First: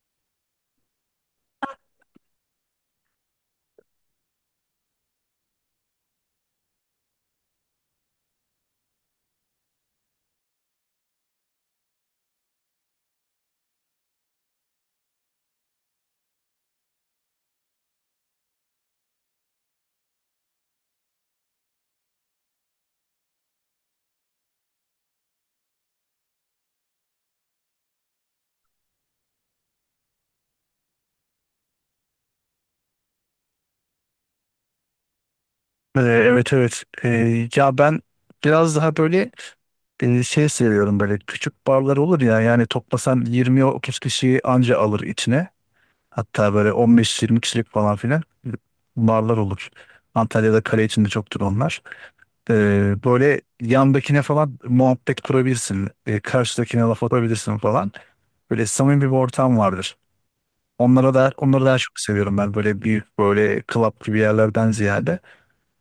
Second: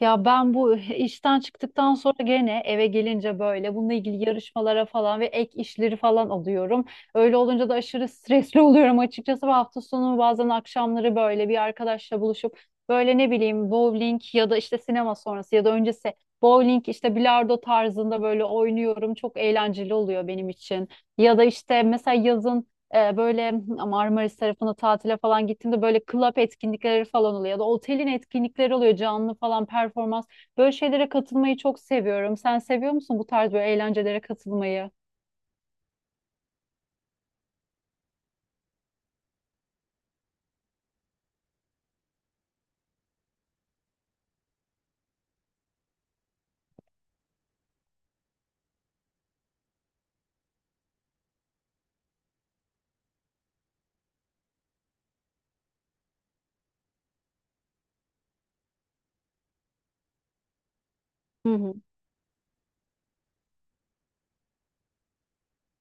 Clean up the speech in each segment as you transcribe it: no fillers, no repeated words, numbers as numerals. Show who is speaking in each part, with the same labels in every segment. Speaker 1: Ya ben bu işten çıktıktan sonra gene eve gelince böyle bununla ilgili yarışmalara falan ve ek işleri falan alıyorum. Öyle olunca da aşırı stresli oluyorum açıkçası. Bu hafta sonu bazen akşamları böyle bir arkadaşla buluşup böyle ne bileyim bowling ya da işte sinema sonrası ya da öncesi bowling işte bilardo tarzında böyle oynuyorum. Çok eğlenceli oluyor benim için. Ya da işte mesela yazın böyle Marmaris tarafına tatile falan gittiğimde böyle club etkinlikleri falan oluyor ya da otelin etkinlikleri oluyor canlı falan performans. Böyle şeylere katılmayı çok seviyorum. Sen seviyor musun bu tarz böyle eğlencelere katılmayı?
Speaker 2: Evet, evet. Ya ben biraz daha böyle şey seviyorum. Böyle küçük barlar olur ya, yani toplasan 20 30 kişiyi anca alır içine, hatta böyle 15 20 kişilik falan filan barlar olur. Antalya'da kale içinde çoktur onlar. Böyle yandakine falan muhabbet kurabilirsin. Karşıdakine laf atabilirsin falan. Böyle samimi bir ortam vardır. Onlara da,
Speaker 1: Hı
Speaker 2: onları
Speaker 1: hı.
Speaker 2: daha çok seviyorum ben, böyle büyük böyle club gibi yerlerden ziyade.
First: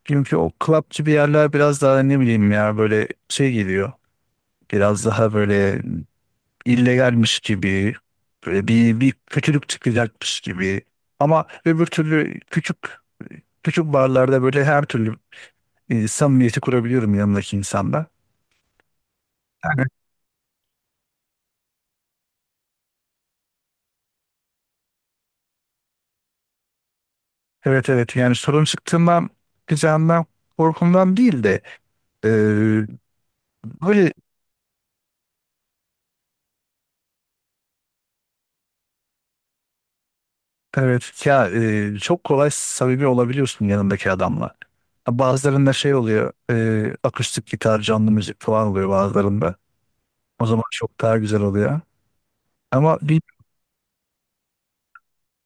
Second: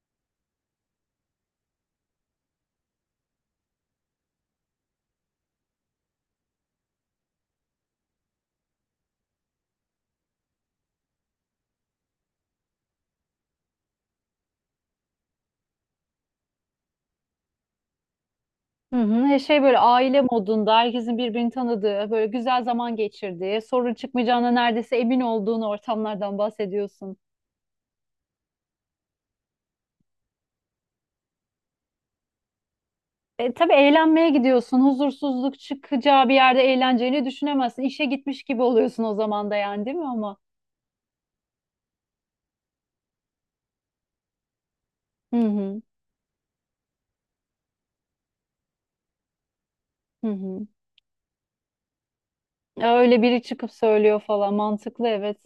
Speaker 2: Çünkü o clubçı bir yerler biraz daha ne bileyim ya, böyle şey geliyor. Biraz daha böyle illegalmiş gibi. Böyle bir kötülük çıkacakmış gibi. Ama öbür türlü küçük küçük barlarda böyle her türlü samimiyeti kurabiliyorum yanımdaki insanla.
Speaker 1: Hı hı. Şey böyle
Speaker 2: Yani,
Speaker 1: aile modunda herkesin birbirini tanıdığı, böyle güzel zaman geçirdiği, sorun çıkmayacağına neredeyse emin olduğun ortamlardan bahsediyorsun.
Speaker 2: evet, evet, yani sorun çıktığından, çıkacağından korkumdan değil de, e,
Speaker 1: Tabii
Speaker 2: böyle.
Speaker 1: eğlenmeye gidiyorsun. Huzursuzluk çıkacağı bir yerde eğleneceğini düşünemezsin. İşe gitmiş gibi oluyorsun o zaman da yani, değil mi ama?
Speaker 2: Evet ya, çok kolay samimi olabiliyorsun yanındaki adamla. Ha,
Speaker 1: Hı
Speaker 2: bazılarında
Speaker 1: hı.
Speaker 2: şey oluyor, akustik gitar, canlı müzik falan oluyor bazılarında.
Speaker 1: Hı
Speaker 2: O zaman
Speaker 1: hı.
Speaker 2: çok daha güzel oluyor.
Speaker 1: Ya,
Speaker 2: Ama bir
Speaker 1: öyle biri çıkıp söylüyor falan, mantıklı, evet.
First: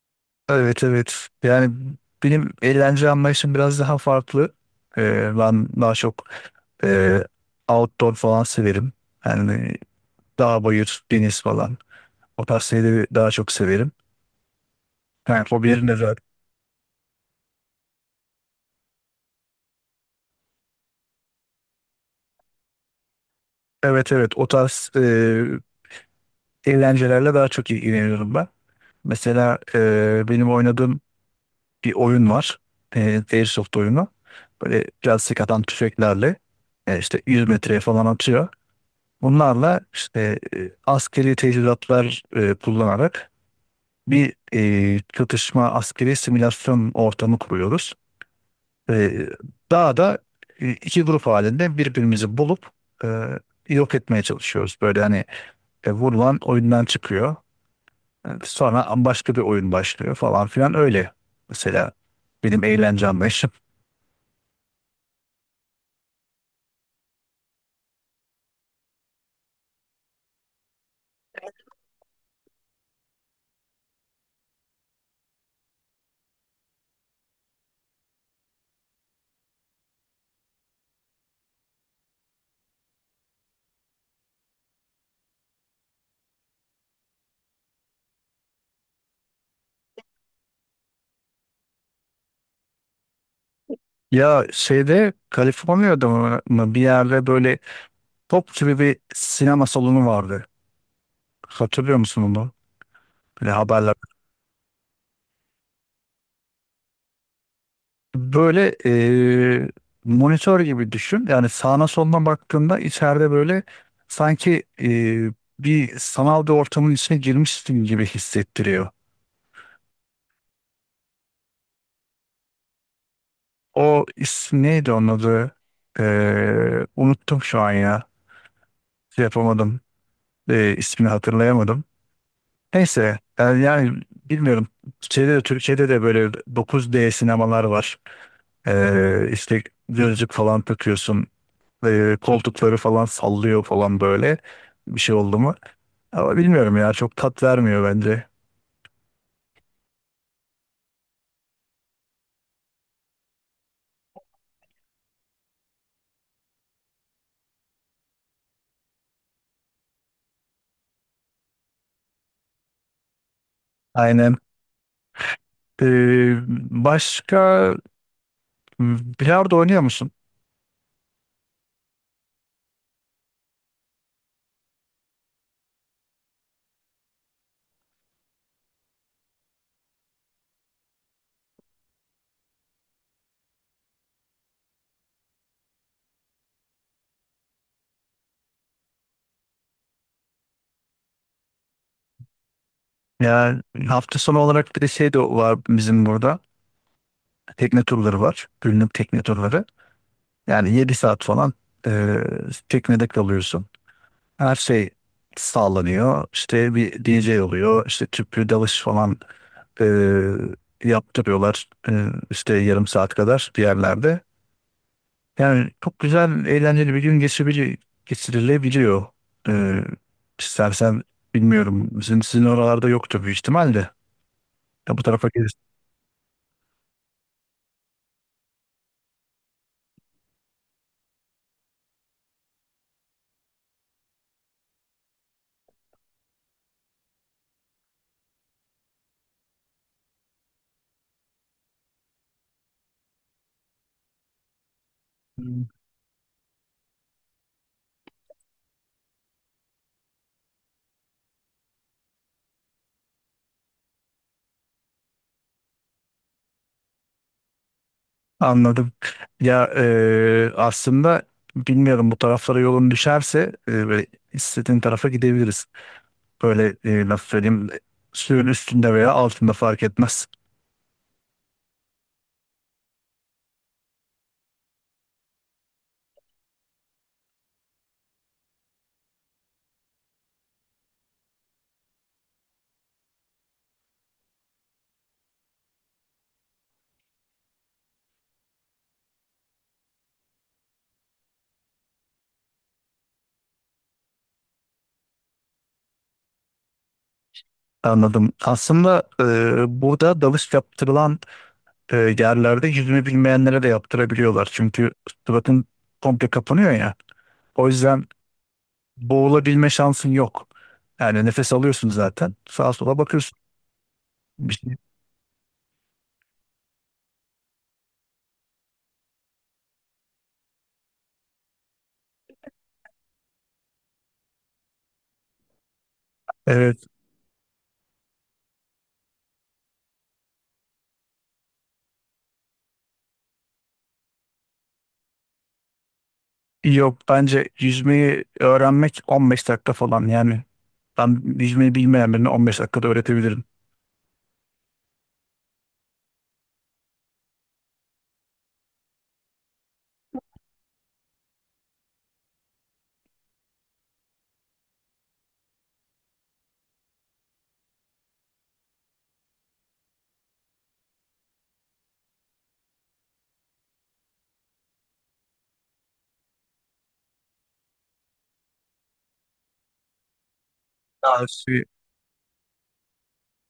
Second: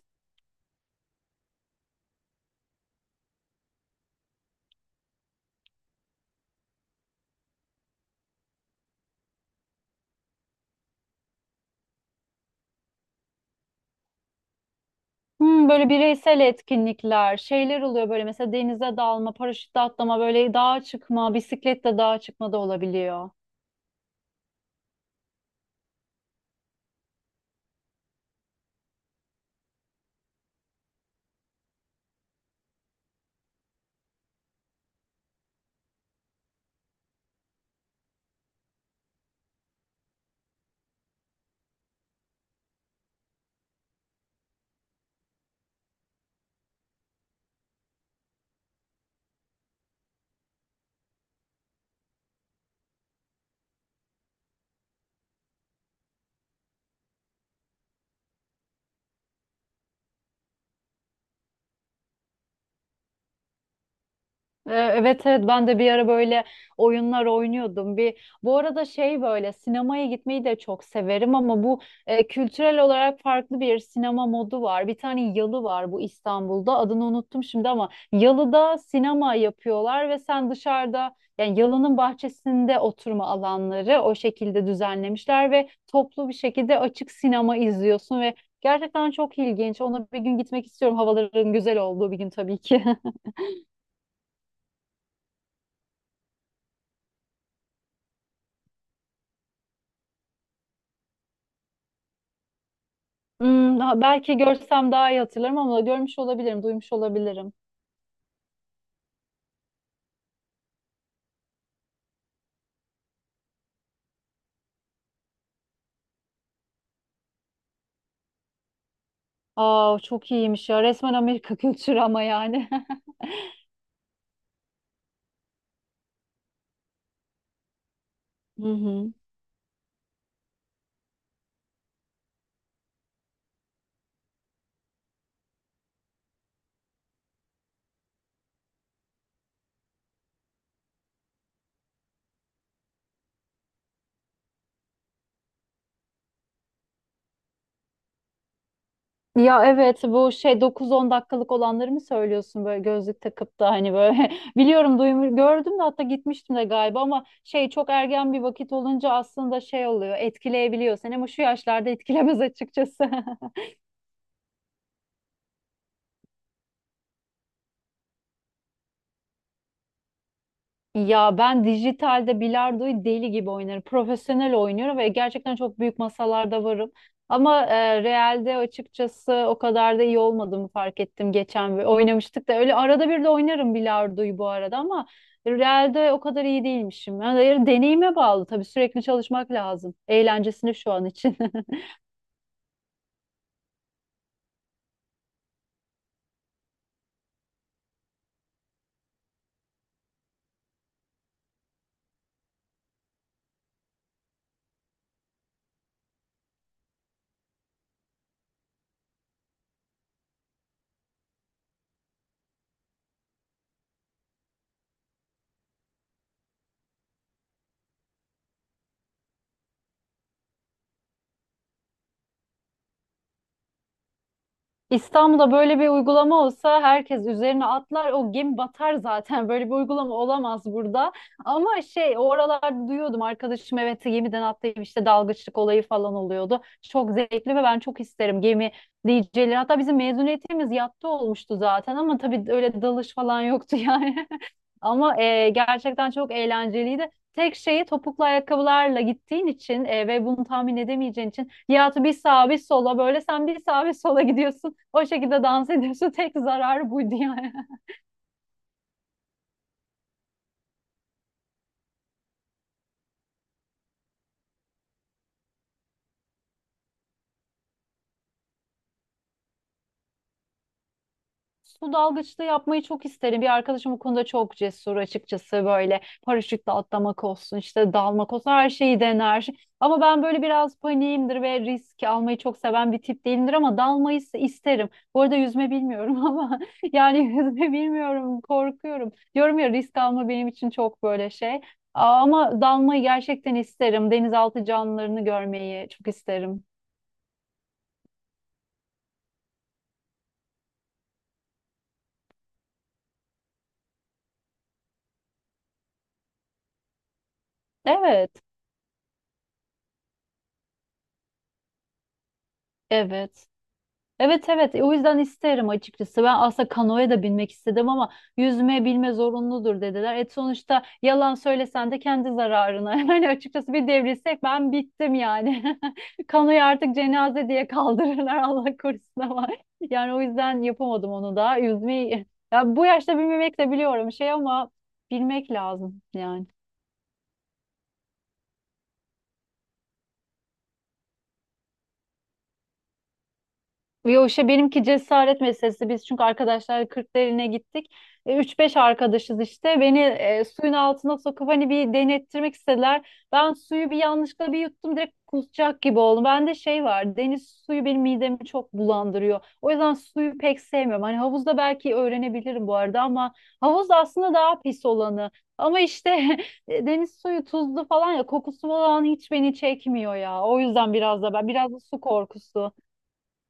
Speaker 2: Evet, evet, yani benim eğlence anlayışım biraz daha farklı. Ben daha çok e, outdoor falan severim. Yani dağ bayır deniz falan, o tarz şeyleri daha çok severim. Yani
Speaker 1: Hmm,
Speaker 2: hobilerim
Speaker 1: böyle
Speaker 2: de zaten.
Speaker 1: bireysel etkinlikler, şeyler oluyor böyle mesela denize dalma, paraşütle atlama, böyle dağa çıkma, bisikletle dağa çıkma da olabiliyor.
Speaker 2: Evet, evet, o tarz eğlencelerle daha çok ilgileniyorum ben. Mesela benim oynadığım bir oyun var. Airsoft oyunu. Böyle biraz sıkadan tüfeklerle işte 100 metreye falan atıyor. Bunlarla işte askeri teçhizatlar kullanarak bir çatışma, askeri simülasyon ortamı kuruyoruz. E, daha da 2 grup halinde birbirimizi bulup e, yok etmeye çalışıyoruz. Böyle hani vurulan oyundan çıkıyor. Evet, sonra başka bir oyun başlıyor falan filan öyle. Mesela benim eğlencem beş.
Speaker 1: Evet evet ben de bir ara böyle oyunlar oynuyordum. Bir bu arada şey böyle sinemaya gitmeyi de çok severim ama bu e, kültürel olarak farklı bir sinema modu var. Bir tane yalı var bu İstanbul'da. Adını unuttum şimdi ama yalıda sinema yapıyorlar ve sen dışarıda yani yalının bahçesinde oturma alanları o şekilde düzenlemişler ve toplu bir şekilde açık sinema izliyorsun ve gerçekten çok ilginç. Ona bir gün gitmek istiyorum. Havaların güzel olduğu bir gün tabii ki.
Speaker 2: Ya şeyde, Kaliforniya'da mı bir yerde böyle top gibi bir sinema salonu vardı. Hatırlıyor musun onu? Böyle
Speaker 1: Hmm,
Speaker 2: haberler.
Speaker 1: belki görsem daha iyi hatırlarım ama görmüş olabilirim, duymuş olabilirim.
Speaker 2: Böyle monitör gibi düşün. Yani sağına soluna baktığında, içeride böyle sanki bir sanal bir ortamın içine girmişsin gibi hissettiriyor.
Speaker 1: Aa, çok iyiymiş ya. Resmen Amerika kültürü ama yani.
Speaker 2: O isim neydi, onun adı? Unuttum şu an ya.
Speaker 1: Hı hı.
Speaker 2: Şey yapamadım. İsmini hatırlayamadım. Neyse yani bilmiyorum. Türkiye'de de böyle 9D sinemalar var. İşte gözlük falan takıyorsun. Koltukları falan sallıyor falan, böyle bir şey oldu mu? Ama bilmiyorum ya, çok tat vermiyor bence.
Speaker 1: Ya evet, bu şey 9-10 dakikalık olanları mı söylüyorsun, böyle gözlük takıp da hani böyle, biliyorum, duymuş gördüm de, hatta gitmiştim de galiba ama şey, çok ergen bir vakit olunca aslında şey oluyor, etkileyebiliyor seni, ama şu yaşlarda etkilemez açıkçası.
Speaker 2: Aynen. Ee, Başka, bilardo oynuyor musun?
Speaker 1: Ya ben dijitalde bilardoyu deli gibi oynarım. Profesyonel oynuyorum ve gerçekten çok büyük masalarda varım. Ama realde açıkçası o kadar da iyi olmadığımı fark ettim geçen ve oynamıştık da, öyle arada bir de oynarım bilardoyu bu arada, ama realde o kadar iyi değilmişim. Yani deneyime bağlı tabii, sürekli çalışmak lazım. Eğlencesini şu an için.
Speaker 2: Yani hafta sonu olarak bir de şey de var bizim burada. Tekne turları var. Günlük tekne turları. Yani 7 saat falan e, teknede kalıyorsun. Her şey sağlanıyor. İşte bir DJ oluyor. İşte tüplü dalış falan e, yaptırıyorlar. İşte yarım saat kadar bir yerlerde. Yani çok güzel, eğlenceli bir gün geçirebilir, geçirilebiliyor. Ee, istersen bilmiyorum, sizin oralarda yoktur büyük ihtimalle. Ya bu tarafa
Speaker 1: İstanbul'da
Speaker 2: gelirsin.
Speaker 1: böyle bir uygulama olsa herkes üzerine atlar, o gemi batar zaten. Böyle bir uygulama olamaz burada, ama şey, oralarda duyuyordum arkadaşım, evet, gemiden atlayıp işte dalgıçlık olayı falan oluyordu, çok zevkli ve ben çok isterim gemi DJ'leri, hatta bizim mezuniyetimiz yatta olmuştu zaten ama tabii öyle dalış falan yoktu yani. Ama
Speaker 2: Hmm.
Speaker 1: gerçekten çok eğlenceliydi. Tek şeyi, topuklu ayakkabılarla gittiğin için ve bunu tahmin edemeyeceğin için Nihat'ı bir sağa bir sola, böyle sen bir sağa bir sola gidiyorsun. O şekilde dans ediyorsun. Tek zararı buydu yani.
Speaker 2: Anladım. Ya aslında bilmiyorum, bu taraflara yolun düşerse böyle istediğin tarafa gidebiliriz. Böyle nasıl söyleyeyim, suyun üstünde veya altında fark etmez.
Speaker 1: Su dalgıçlığı yapmayı çok isterim. Bir arkadaşım bu konuda çok cesur açıkçası, böyle paraşütle atlamak olsun, işte dalmak olsun, her şeyi dener. Ama ben böyle biraz paniğimdir ve risk almayı çok seven bir tip değilimdir, ama dalmayı ise isterim. Bu arada yüzme bilmiyorum ama yani yüzme bilmiyorum, korkuyorum. Diyorum ya, risk alma benim için çok böyle şey. Ama dalmayı gerçekten isterim. Denizaltı canlılarını görmeyi çok isterim.
Speaker 2: Anladım. Aslında burada dalış yaptırılan yerlerde yüzme bilmeyenlere de yaptırabiliyorlar. Çünkü suratın komple kapanıyor ya. O yüzden
Speaker 1: Evet,
Speaker 2: boğulabilme şansın yok. Yani nefes alıyorsun zaten. Sağa sola bakıyorsun.
Speaker 1: evet. Evet,
Speaker 2: Bir
Speaker 1: evet.
Speaker 2: şey.
Speaker 1: O yüzden isterim açıkçası. Ben aslında kanoya da binmek istedim ama yüzme bilme zorunludur dediler. Et sonuçta, yalan söylesen de kendi zararına. Yani açıkçası bir devrilsek ben bittim yani. Kanoyu
Speaker 2: Evet.
Speaker 1: artık cenaze diye kaldırırlar, Allah korusun ama. Yani o yüzden yapamadım onu da. Yüzmeyi, ya bu yaşta bilmemek de biliyorum şey ama bilmek lazım yani.
Speaker 2: Yok, bence yüzmeyi öğrenmek 15 dakika falan. Yani ben yüzmeyi bilmeyen birine 15 dakikada öğretebilirim.
Speaker 1: Yo işte, benimki cesaret meselesi. Biz çünkü arkadaşlar Kırklareli'ne gittik. 3-5 arkadaşız işte. Beni suyun altına sokup hani bir denettirmek istediler. Ben suyu bir yanlışlıkla bir yuttum, direkt kusacak gibi oldum. Bende şey var, deniz suyu benim midemi çok bulandırıyor. O yüzden suyu pek sevmiyorum. Hani havuzda belki öğrenebilirim bu arada, ama havuz aslında daha pis olanı. Ama işte deniz suyu tuzlu falan, ya kokusu falan hiç beni çekmiyor ya. O yüzden biraz
Speaker 2: Daha
Speaker 1: da ben,
Speaker 2: suyu,
Speaker 1: biraz da su korkusu.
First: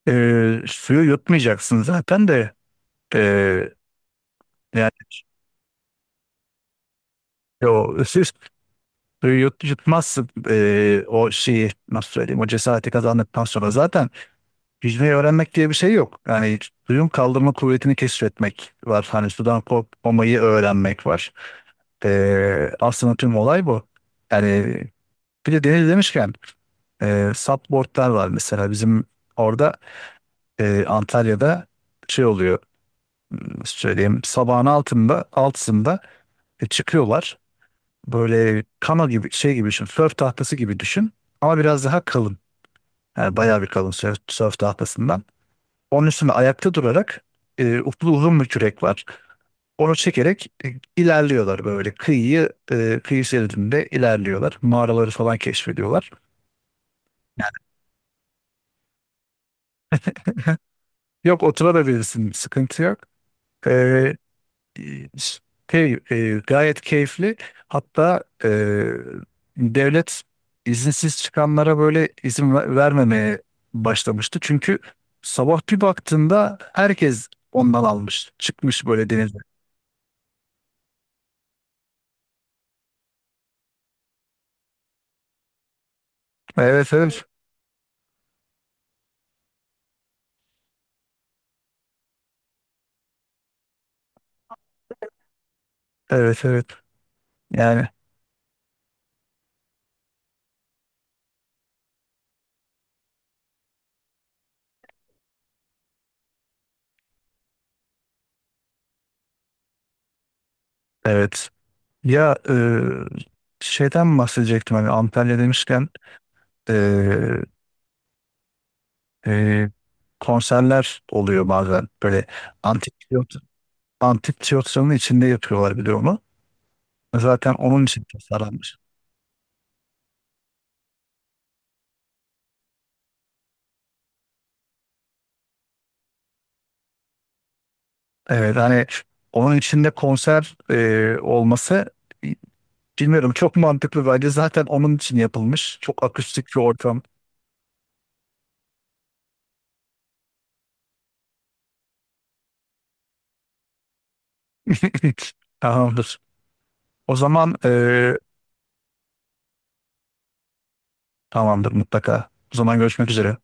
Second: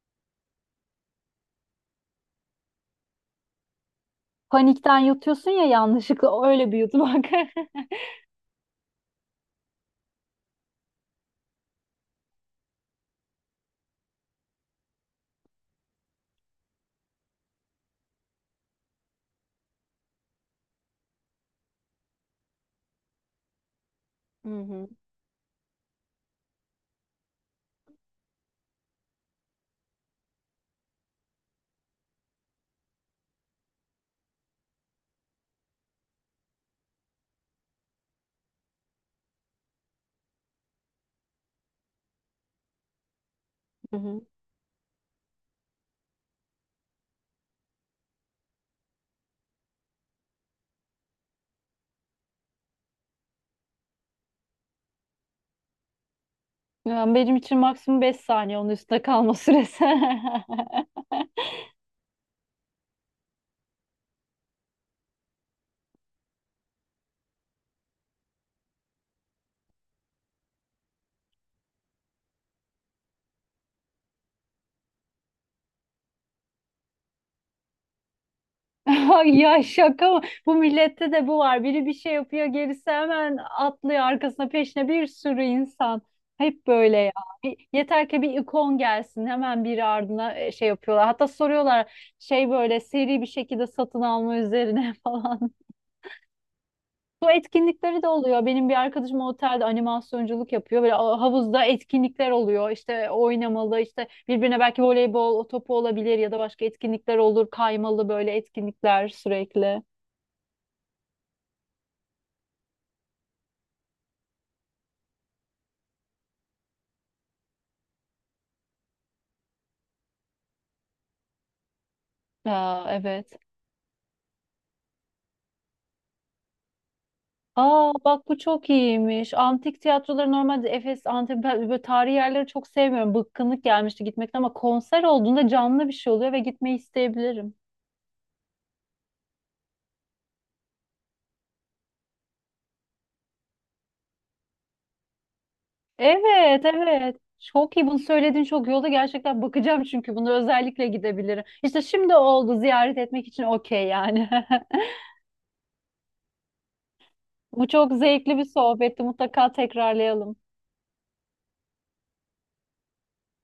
Speaker 2: e, suyu yutmayacaksın zaten de. E, Yani
Speaker 1: Panikten yutuyorsun ya, yanlışlıkla öyle bir yutmak.
Speaker 2: o Suyu yutmazsın, o şeyi nasıl söyleyeyim, o cesareti kazandıktan sonra zaten yüzmeyi öğrenmek diye bir şey yok. Yani suyun kaldırma kuvvetini keşfetmek var. Hani sudan korkmamayı öğrenmek var. Aslında tüm olay bu.
Speaker 1: Hı
Speaker 2: Yani
Speaker 1: hı,
Speaker 2: bir de deniz demişken supboardlar var, mesela bizim orada, Antalya'da şey oluyor, nasıl söyleyeyim, sabahın 6'sında çıkıyorlar. Böyle kano gibi, şey gibi düşün, sörf tahtası gibi düşün, ama biraz daha kalın. Yani bayağı bir kalın
Speaker 1: hı
Speaker 2: sörf,
Speaker 1: hı.
Speaker 2: sörf tahtasından. Onun üstüne ayakta durarak uplu uzun bir kürek var. Onu çekerek ilerliyorlar, böyle kıyı şeridinde ilerliyorlar. Mağaraları falan keşfediyorlar.
Speaker 1: Yani benim için maksimum 5 saniye onun üstüne kalma süresi.
Speaker 2: Yok, oturabilirsin, sıkıntı yok. E, e, Gayet keyifli. Hatta devlet izinsiz çıkanlara böyle izin vermemeye başlamıştı. Çünkü sabah bir baktığında herkes ondan almış, çıkmış böyle deniz
Speaker 1: Ay, ya şaka mı? Bu millette de bu var. Biri bir şey yapıyor, gerisi hemen atlıyor arkasına peşine, bir sürü insan. Hep
Speaker 2: Evet,
Speaker 1: böyle ya.
Speaker 2: evet.
Speaker 1: Yeter ki bir ikon gelsin, hemen biri ardına şey yapıyorlar. Hatta soruyorlar şey, böyle seri bir şekilde satın alma üzerine falan.
Speaker 2: Evet, evet.
Speaker 1: Su
Speaker 2: Yani
Speaker 1: etkinlikleri de oluyor. Benim bir arkadaşım otelde animasyonculuk yapıyor. Böyle havuzda etkinlikler oluyor. İşte oynamalı, işte birbirine belki voleybol topu olabilir ya da başka etkinlikler olur. Kaymalı böyle etkinlikler sürekli.
Speaker 2: evet. Ya şeyden bahsedecektim, hani Antalya demişken e, e, konserler oluyor bazen. Böyle
Speaker 1: Aa,
Speaker 2: antik
Speaker 1: evet.
Speaker 2: tiyatro, antik tiyatronun içinde yapıyorlar, biliyor de. Zaten onun
Speaker 1: Aa
Speaker 2: için
Speaker 1: bak, bu çok
Speaker 2: tasarlanmış.
Speaker 1: iyiymiş. Antik tiyatroları normalde Efes, Antep, ben böyle tarihi yerleri çok sevmiyorum. Bıkkınlık gelmişti gitmekten, ama konser olduğunda canlı bir şey oluyor ve gitmeyi isteyebilirim.
Speaker 2: Evet, hani onun içinde konser olması, bilmiyorum, çok mantıklı bence, zaten onun için yapılmış. Çok akustik bir
Speaker 1: Evet,
Speaker 2: ortam.
Speaker 1: evet. Çok iyi bunu söyledin, çok iyi oldu. Gerçekten bakacağım, çünkü bunu özellikle gidebilirim. İşte şimdi oldu ziyaret etmek için, okey yani.
Speaker 2: Tamamdır. O zaman
Speaker 1: Bu çok zevkli bir sohbetti. Mutlaka tekrarlayalım.
Speaker 2: tamamdır mutlaka. O zaman görüşmek üzere.